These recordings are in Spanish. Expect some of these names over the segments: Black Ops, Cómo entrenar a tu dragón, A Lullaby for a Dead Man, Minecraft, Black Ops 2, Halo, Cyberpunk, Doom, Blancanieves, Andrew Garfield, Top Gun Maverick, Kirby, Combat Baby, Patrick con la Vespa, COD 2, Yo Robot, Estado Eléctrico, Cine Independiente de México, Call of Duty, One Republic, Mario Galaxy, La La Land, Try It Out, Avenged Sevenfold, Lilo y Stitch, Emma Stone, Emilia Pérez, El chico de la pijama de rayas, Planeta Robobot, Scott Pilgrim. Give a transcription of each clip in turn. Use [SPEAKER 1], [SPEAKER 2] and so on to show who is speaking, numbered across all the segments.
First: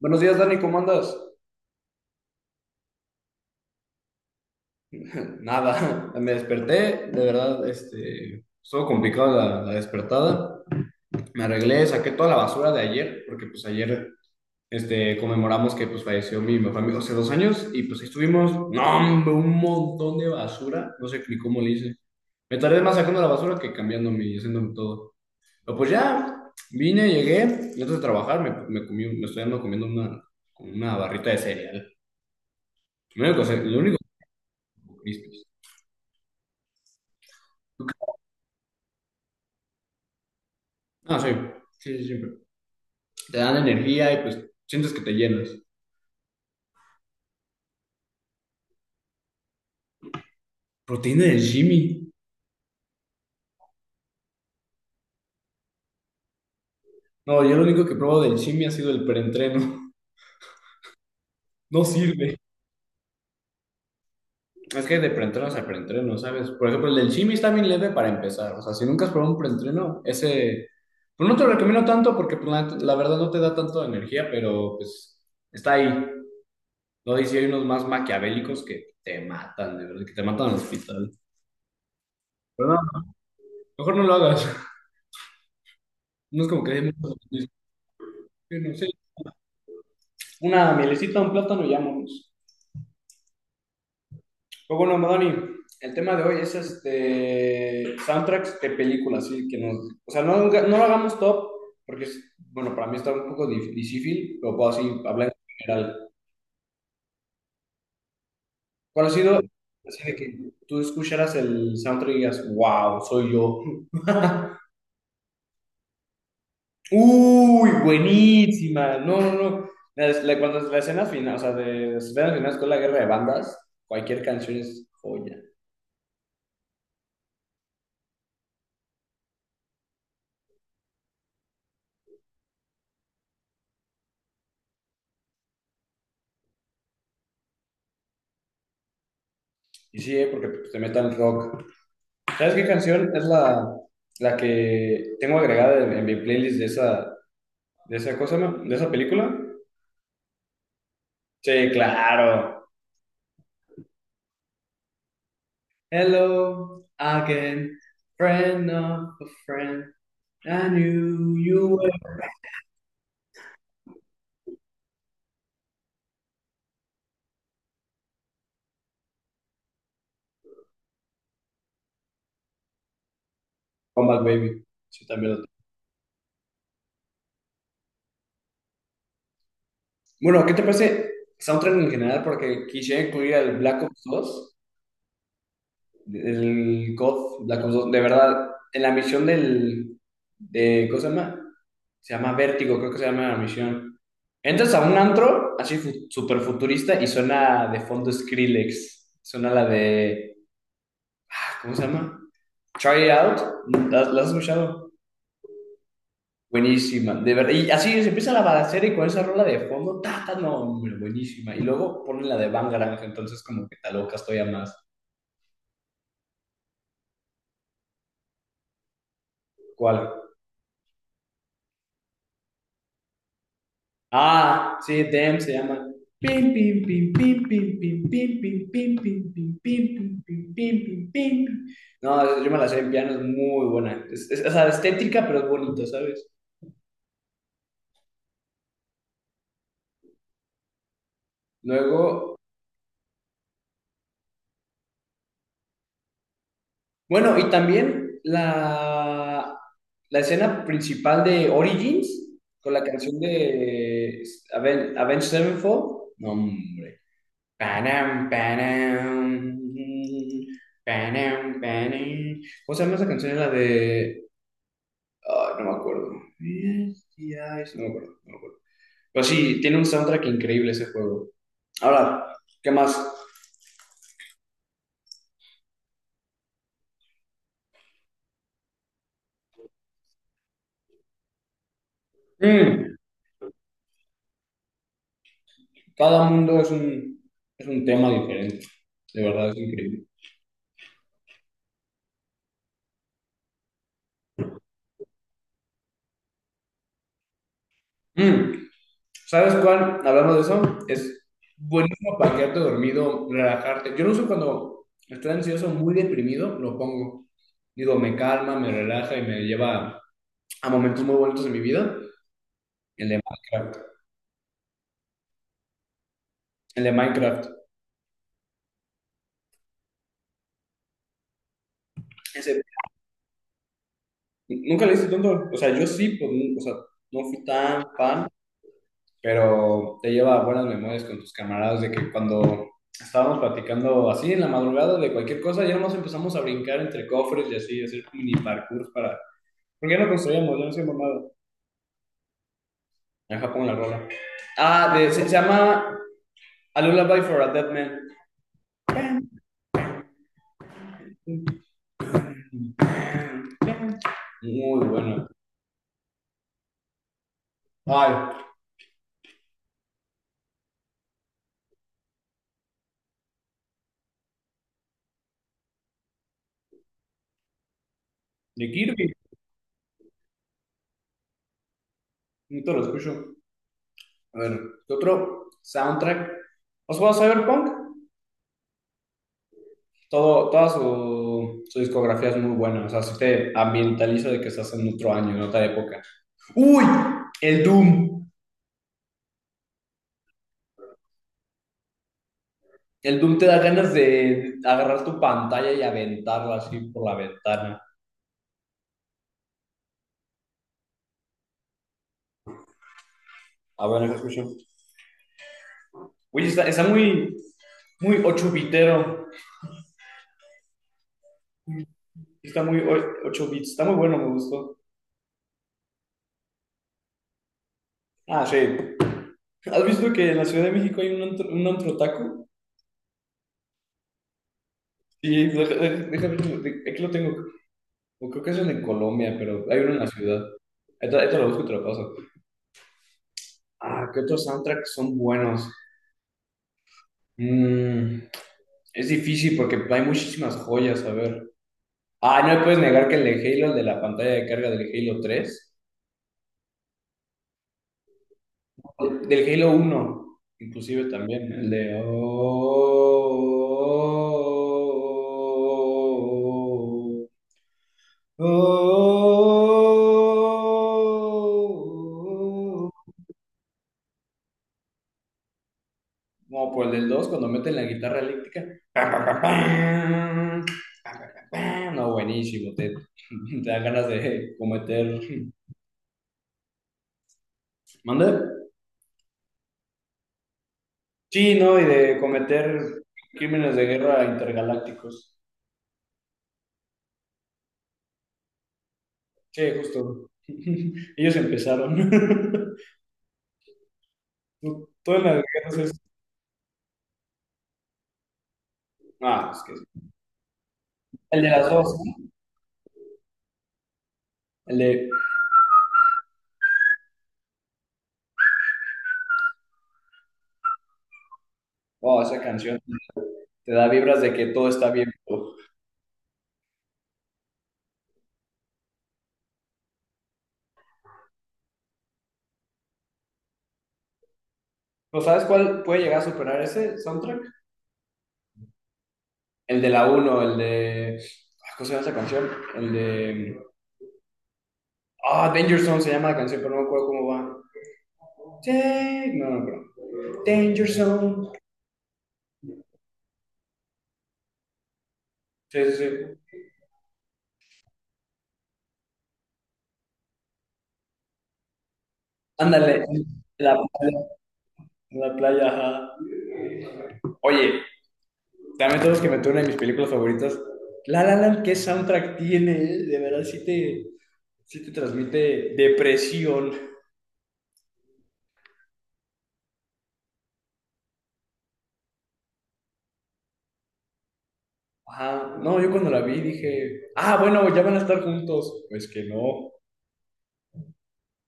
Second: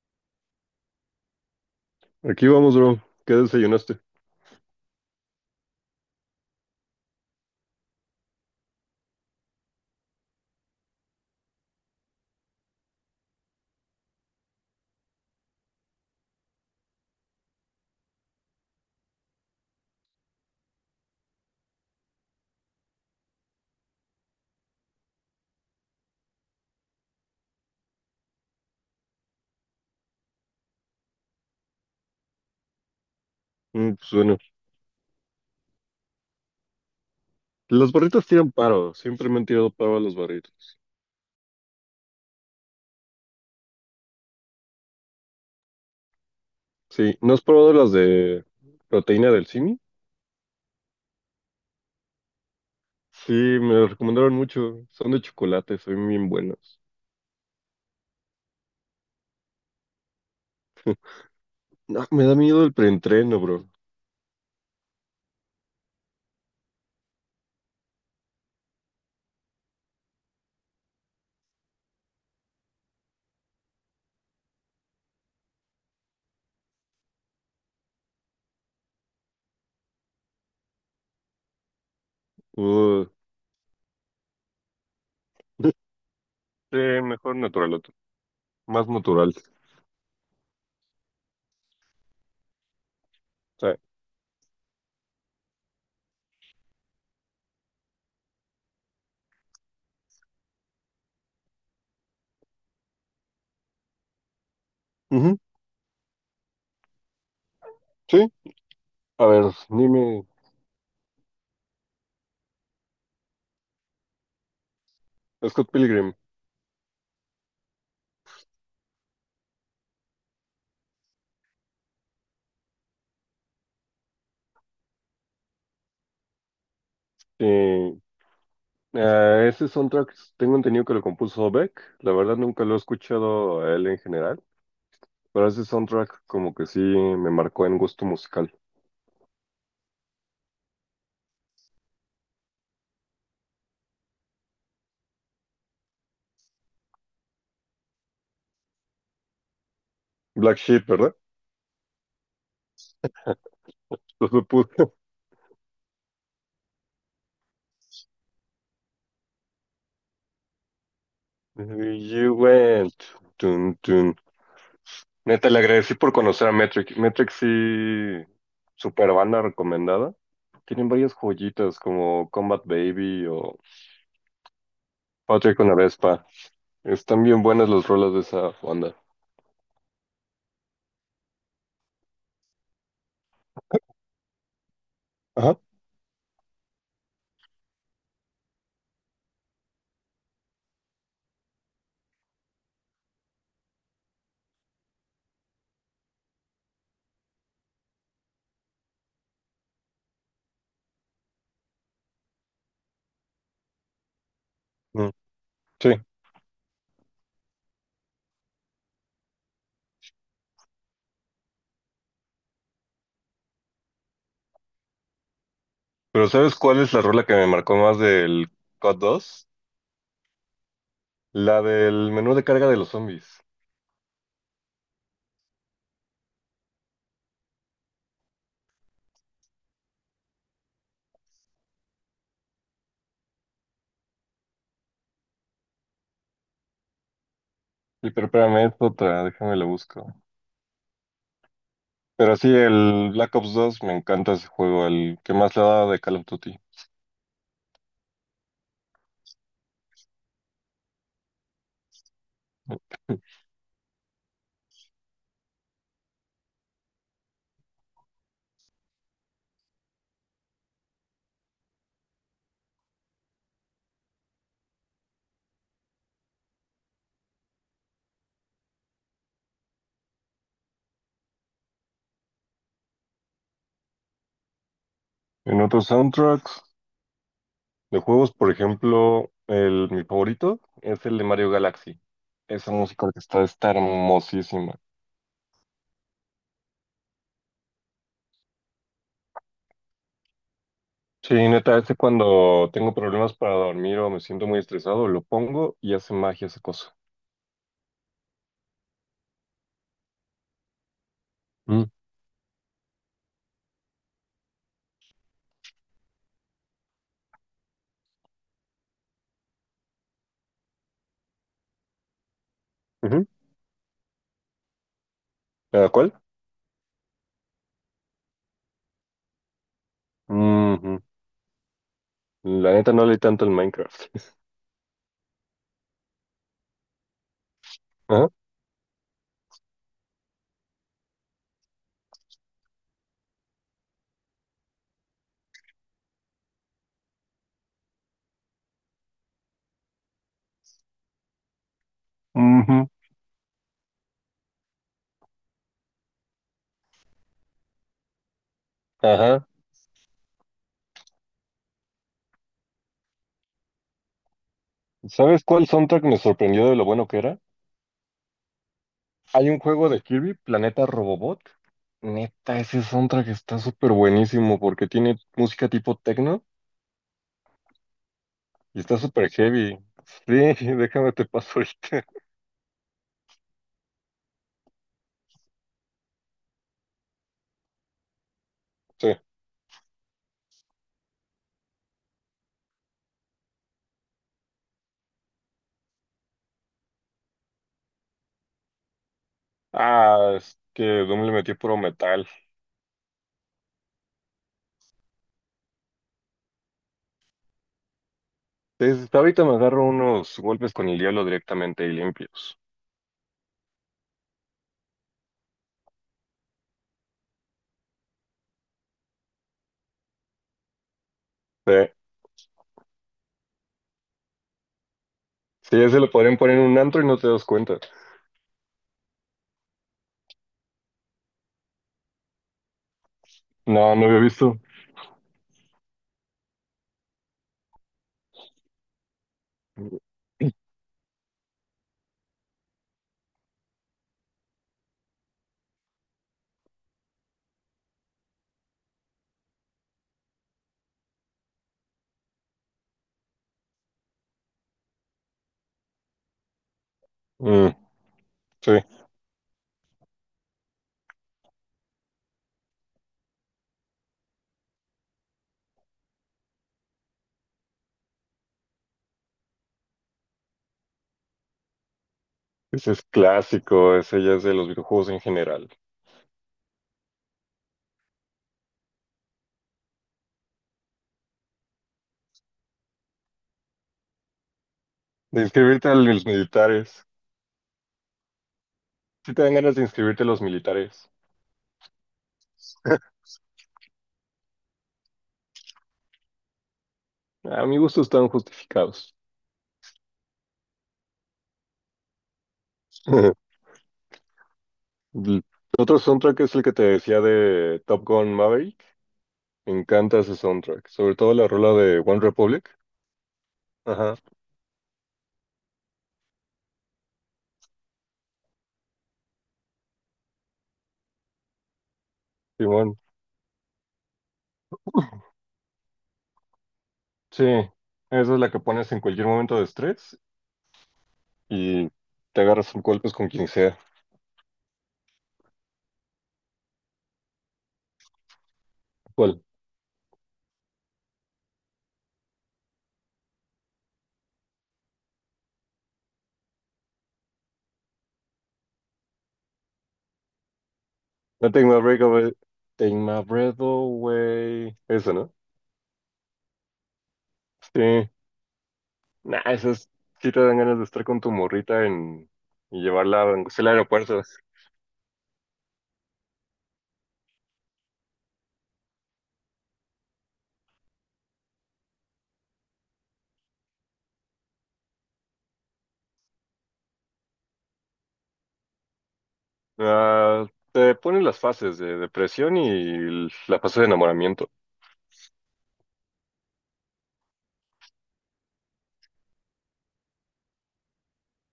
[SPEAKER 1] Buenos días, Dani, ¿cómo andas?
[SPEAKER 2] Aquí vamos, bro. ¿Qué desayunaste?
[SPEAKER 1] Nada, me desperté, de verdad, estuvo complicado la despertada. Me arreglé, saqué toda la basura de ayer, porque pues ayer, conmemoramos que pues falleció mi mejor amigo hace 2 años y pues ahí estuvimos, no, hombre, un montón de basura, no sé ni cómo le hice. Me tardé más sacando la basura que cambiándome y haciéndome todo. Pero pues ya, vine, llegué, y antes de trabajar me comí, me estoy andando comiendo como una barrita de cereal. Lo único, lo único
[SPEAKER 2] Pues
[SPEAKER 1] que
[SPEAKER 2] bueno,
[SPEAKER 1] comí, pues.
[SPEAKER 2] las barritas tiran paro. Siempre me han tirado paro a las barritas.
[SPEAKER 1] Ah, sí, sí, sí, siempre. Te dan energía y pues sientes que te llenas.
[SPEAKER 2] Sí, ¿no has probado las de proteína del simi?
[SPEAKER 1] Proteína del Jimmy.
[SPEAKER 2] Sí, me las recomendaron mucho. Son de chocolate, son bien buenas.
[SPEAKER 1] No, yo lo único que probo del Jimmy ha sido el preentreno. No
[SPEAKER 2] No, me da
[SPEAKER 1] sirve.
[SPEAKER 2] miedo el preentreno, bro.
[SPEAKER 1] Es que de preentrenos a preentreno, ¿sabes? Por ejemplo, el del Jimmy está bien leve para empezar. O sea, si nunca has probado un preentreno, ese. Pues no te lo recomiendo tanto porque pues, la verdad no te da tanto energía, pero pues está ahí. No dice, hay unos más maquiavélicos que te matan, de verdad, que te matan al hospital. Pero no,
[SPEAKER 2] Uh.
[SPEAKER 1] mejor no lo hagas. No es como que
[SPEAKER 2] Sí,
[SPEAKER 1] hay muchos.
[SPEAKER 2] mejor naturaloto. Más natural.
[SPEAKER 1] Una mielecita, un plátano y vámonos.
[SPEAKER 2] Sí.
[SPEAKER 1] Pues bueno, Madani, el tema de hoy es soundtracks de películas, sí, que nos, o sea, no, no lo hagamos top, porque es, bueno, para mí está un poco difícil, pero puedo así hablar
[SPEAKER 2] Ujú,
[SPEAKER 1] en general.
[SPEAKER 2] sí.
[SPEAKER 1] ¿Cuál ha
[SPEAKER 2] A
[SPEAKER 1] sido
[SPEAKER 2] ver,
[SPEAKER 1] así de
[SPEAKER 2] dime,
[SPEAKER 1] que tú escucharas el soundtrack y digas, wow, soy yo?
[SPEAKER 2] Scott Pilgrim.
[SPEAKER 1] Uy, buenísima. No, no, no. Cuando la escena final, o sea, de las escenas finales con la guerra de bandas, cualquier canción es joya.
[SPEAKER 2] Sí. Ah, ese soundtrack tengo entendido que lo compuso Beck. La verdad nunca lo he escuchado a él en general. Pero ese soundtrack como que sí me marcó en gusto musical.
[SPEAKER 1] Y sí, ¿eh? Porque pues, te metan rock. ¿Sabes qué canción es la que tengo agregada en mi playlist de esa cosa, no, de esa película?
[SPEAKER 2] Black Sheep, ¿verdad?
[SPEAKER 1] Sí, claro.
[SPEAKER 2] Entonces puse
[SPEAKER 1] Hello again, friend of a friend. I knew you were.
[SPEAKER 2] You went. Tun, tun. Neta, le agradecí por conocer a Metric. Metric sí, super banda recomendada. Tienen varias joyitas como Combat Baby o
[SPEAKER 1] Comeback Baby. Sí, también lo tengo.
[SPEAKER 2] Patrick con la Vespa. Están bien buenas las rolas de esa banda.
[SPEAKER 1] Bueno, ¿qué te parece soundtrack en general? Porque quisiera incluir al Black Ops 2.
[SPEAKER 2] Ajá.
[SPEAKER 1] El God, Black Ops 2, de verdad, en la misión de, ¿cómo se llama? Se llama Vértigo, creo que se llama la misión. Entras a un antro, así super futurista, y suena de fondo Skrillex. Suena la de, ¿cómo se llama? Try It Out, ¿la has escuchado?
[SPEAKER 2] Mm, sí.
[SPEAKER 1] Buenísima, de verdad. Y así se empieza la balacera y con esa rola de fondo, ta, ta, no, hombre, buenísima. Y luego ponen la de Bangarang, entonces como que te alocas todavía más.
[SPEAKER 2] Pero ¿sabes cuál es la rola que me marcó más del COD 2?
[SPEAKER 1] ¿Cuál?
[SPEAKER 2] La del menú de carga de los zombies.
[SPEAKER 1] Ah, sí, Dem se llama. Pim, pim, pim, pim, pim, pim, pim, pim, pim, pim, pim, pim, pim, pim, pim, pim, pim. No, yo me la sé en piano, es muy buena. O sea, estética, pero es bonito, ¿sabes?
[SPEAKER 2] Y pero espérame, es otra, déjame la busco. Pero
[SPEAKER 1] Luego,
[SPEAKER 2] sí, el Black Ops dos me encanta ese juego, el que más le da de Call of Duty.
[SPEAKER 1] bueno, y también la escena principal de Origins con la canción de Avenged Sevenfold. No, hombre. Panam, panam, panam, panam. ¿Cómo se llama esa canción? La de, no me acuerdo. Misty Eyes, no me acuerdo, no me acuerdo. Pero sí, tiene un soundtrack increíble ese juego. Ahora, ¿qué más?
[SPEAKER 2] En otros soundtracks de juegos, por ejemplo, mi favorito es el de Mario Galaxy. Esa
[SPEAKER 1] Mm,
[SPEAKER 2] música está hermosísima.
[SPEAKER 1] cada mundo es un tema diferente. De verdad, es increíble.
[SPEAKER 2] Sí, neta, ese cuando tengo problemas para dormir o me siento muy estresado, lo pongo y hace magia esa cosa.
[SPEAKER 1] Mm, ¿Sabes cuál? Hablamos de eso. Es
[SPEAKER 2] Mm.
[SPEAKER 1] buenísimo para quedarte dormido, relajarte. Yo lo uso cuando estoy ansioso, muy deprimido, lo pongo. Digo, me calma, me relaja y me lleva a momentos muy bonitos en mi vida. El de
[SPEAKER 2] Ujú.
[SPEAKER 1] Minecraft.
[SPEAKER 2] ¿Cada cuál?
[SPEAKER 1] El de Minecraft.
[SPEAKER 2] Ujú.
[SPEAKER 1] Ese-
[SPEAKER 2] La neta no leí tanto el Minecraft.
[SPEAKER 1] Nunca le hice tanto. O sea, yo sí, pues, o sea, no fui tan
[SPEAKER 2] Ajá.
[SPEAKER 1] fan, pero te lleva a buenas memorias con tus camaradas de que cuando estábamos platicando así en la madrugada de cualquier cosa, ya nos empezamos a brincar entre cofres y así, hacer mini parkour para. ¿Por qué no construimos? Yo no soy mamado.
[SPEAKER 2] Ujú.
[SPEAKER 1] Deja pongo la rola. Se llama A Lullaby for a Dead Man.
[SPEAKER 2] Ajá.
[SPEAKER 1] Muy bueno.
[SPEAKER 2] ¿Sabes cuál soundtrack me sorprendió de lo bueno que era?
[SPEAKER 1] Ay,
[SPEAKER 2] Hay un juego de Kirby, Planeta Robobot. Neta, ese soundtrack está súper buenísimo porque tiene música tipo techno
[SPEAKER 1] de
[SPEAKER 2] y está
[SPEAKER 1] Kirby.
[SPEAKER 2] súper heavy. Sí, déjame te paso ahorita.
[SPEAKER 1] Nunca lo escucho. A ver, ¿qué otro soundtrack? ¿Os juega Cyberpunk?
[SPEAKER 2] Sí.
[SPEAKER 1] Toda su discografía es muy buena. O sea, si te ambientaliza de que estás en otro año, en otra época. ¡Uy! El Doom.
[SPEAKER 2] Ah, es que Doom le metió puro metal.
[SPEAKER 1] El Doom te da ganas de agarrar tu pantalla y aventarla así por la ventana.
[SPEAKER 2] Desde ahorita me agarro unos golpes con el diablo directamente y limpios.
[SPEAKER 1] A ver, deja escucho. Oye, está muy, muy 8 bitero.
[SPEAKER 2] Sí,
[SPEAKER 1] Está muy 8 bits. Está muy bueno, me gustó.
[SPEAKER 2] sí, ese lo podrían poner en un antro y no te das cuenta.
[SPEAKER 1] Ah, sí. ¿Has visto que en la Ciudad de México hay un antro taco?
[SPEAKER 2] No, no había visto.
[SPEAKER 1] Sí, déjame, aquí lo tengo. O creo que es en Colombia, pero hay uno en la ciudad. Esto lo busco y te lo paso. Ah, ¿qué otros soundtracks son buenos? Mm, es difícil porque hay muchísimas joyas, a ver. Ah, no me puedes negar que el de Halo, el de la pantalla de carga del Halo tres,
[SPEAKER 2] Mm, sí,
[SPEAKER 1] del Halo uno, inclusive también, el de. Oh, oh, oh, oh,
[SPEAKER 2] ese es
[SPEAKER 1] oh.
[SPEAKER 2] clásico, ese ya es de los videojuegos en general.
[SPEAKER 1] No, pues el del 2 cuando meten la guitarra eléctrica. Pam, pam, pam, pam, pam, pam, pam. Pam. No, buenísimo, te, te dan ganas de cometer.
[SPEAKER 2] De inscribirte a los militares.
[SPEAKER 1] ¿Mande?
[SPEAKER 2] Si te dan ganas de inscribirte a los militares.
[SPEAKER 1] Sí, ¿no? Y de cometer crímenes de guerra intergalácticos.
[SPEAKER 2] A mi gusto están justificados.
[SPEAKER 1] Sí, justo. Ellos empezaron. Tú en
[SPEAKER 2] El
[SPEAKER 1] las guerras es.
[SPEAKER 2] otro soundtrack es el que te decía de Top Gun Maverick.
[SPEAKER 1] Ah, es
[SPEAKER 2] Me
[SPEAKER 1] que sí.
[SPEAKER 2] encanta ese soundtrack. Sobre todo
[SPEAKER 1] El
[SPEAKER 2] la
[SPEAKER 1] de
[SPEAKER 2] rola
[SPEAKER 1] las
[SPEAKER 2] de
[SPEAKER 1] dos,
[SPEAKER 2] One
[SPEAKER 1] ¿no?
[SPEAKER 2] Republic. Ajá,
[SPEAKER 1] El de. Oh, esa canción
[SPEAKER 2] simón.
[SPEAKER 1] te da vibras de que todo está bien.
[SPEAKER 2] Sí, esa es la que pones en cualquier momento de estrés y te agarras a golpes con quien sea.
[SPEAKER 1] ¿No sabes cuál puede llegar a superar ese soundtrack?
[SPEAKER 2] ¿Cuál?
[SPEAKER 1] El de la uno, el de, ¿cómo se llama esa canción? El de. Ah, Danger Zone se llama la canción, pero no me acuerdo cómo va. Sí, no, no, pero. Danger Zone.
[SPEAKER 2] No, Take My Breath Away. Take My Breath Away. Esa, ¿no?
[SPEAKER 1] Sí, sí, sí.
[SPEAKER 2] Sí. Nah, esas sí te dan ganas de estar con tu morrita en... y
[SPEAKER 1] Ándale.
[SPEAKER 2] llevarla, aunque sea al
[SPEAKER 1] La,
[SPEAKER 2] aeropuerto.
[SPEAKER 1] Una playa, ajá. Oye, también todos que meter una de mis películas favoritas. La La Land, ¿qué soundtrack tiene, eh? De verdad, sí te transmite depresión.
[SPEAKER 2] Ah, te ponen las fases de depresión y la fase de enamoramiento.
[SPEAKER 1] Ajá. No, yo cuando la vi dije, ah, bueno, ya van a estar juntos. Pues que no.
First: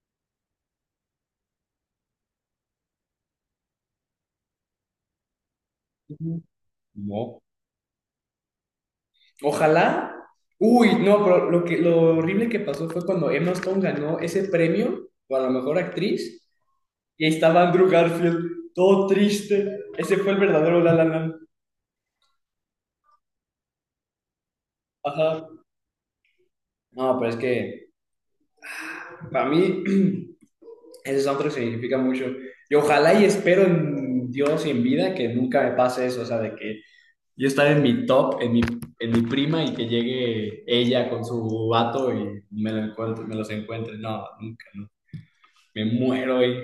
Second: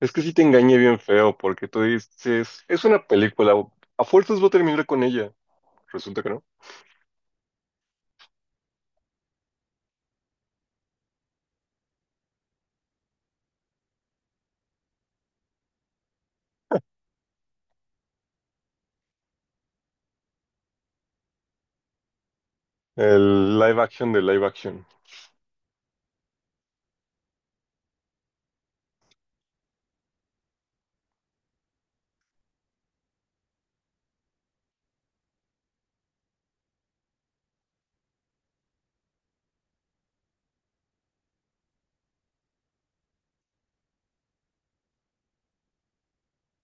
[SPEAKER 2] Es que sí te engañé bien feo porque tú dices, es una película, a fuerzas voy a terminar con ella. Resulta que
[SPEAKER 1] Ujú.
[SPEAKER 2] no.
[SPEAKER 1] No. Ojalá. Uy, no, pero lo horrible que pasó fue cuando Emma Stone ganó ese premio para la mejor actriz y ahí estaba Andrew Garfield, todo triste. Ese fue el verdadero La La Land.
[SPEAKER 2] El live action de live action.
[SPEAKER 1] Ajá. No, pero es que para mí ese soundtrack significa mucho. Y ojalá y espero en Dios y en vida que nunca me pase eso, o sea, de que yo estar en mi top, en mi prima y que llegue ella con su vato y lo encuentre, me los encuentre. No, nunca, no. Me muero y.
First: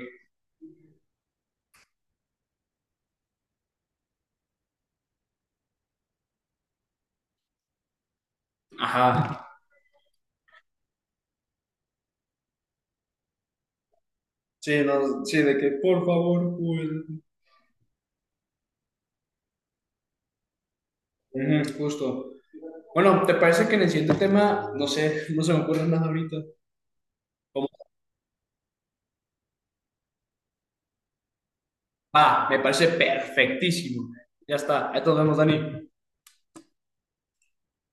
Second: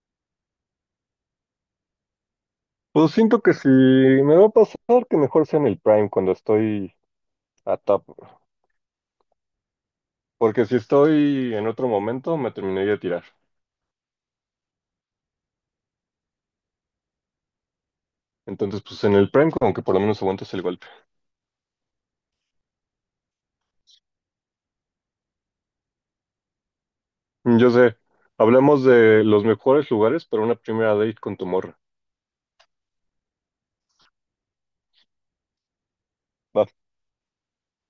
[SPEAKER 2] Pues siento que si me va a pasar, que mejor sea en el Prime cuando estoy a top.
[SPEAKER 1] Ajá.
[SPEAKER 2] Porque si estoy en otro momento, me terminaría de tirar.
[SPEAKER 1] Sí, no, sí, de que por favor, Joel.
[SPEAKER 2] Entonces, pues en el Prime, como que por lo menos aguantas el golpe.
[SPEAKER 1] Ujú. Justo. Bueno, ¿te parece que en el siguiente tema, no sé, no se me ocurre nada ahorita? Como
[SPEAKER 2] Yo sé, hablamos de los mejores lugares para una primera date con tu morra.
[SPEAKER 1] Va, me parece perfectísimo. Ya está. Ahí nos vemos, Dani.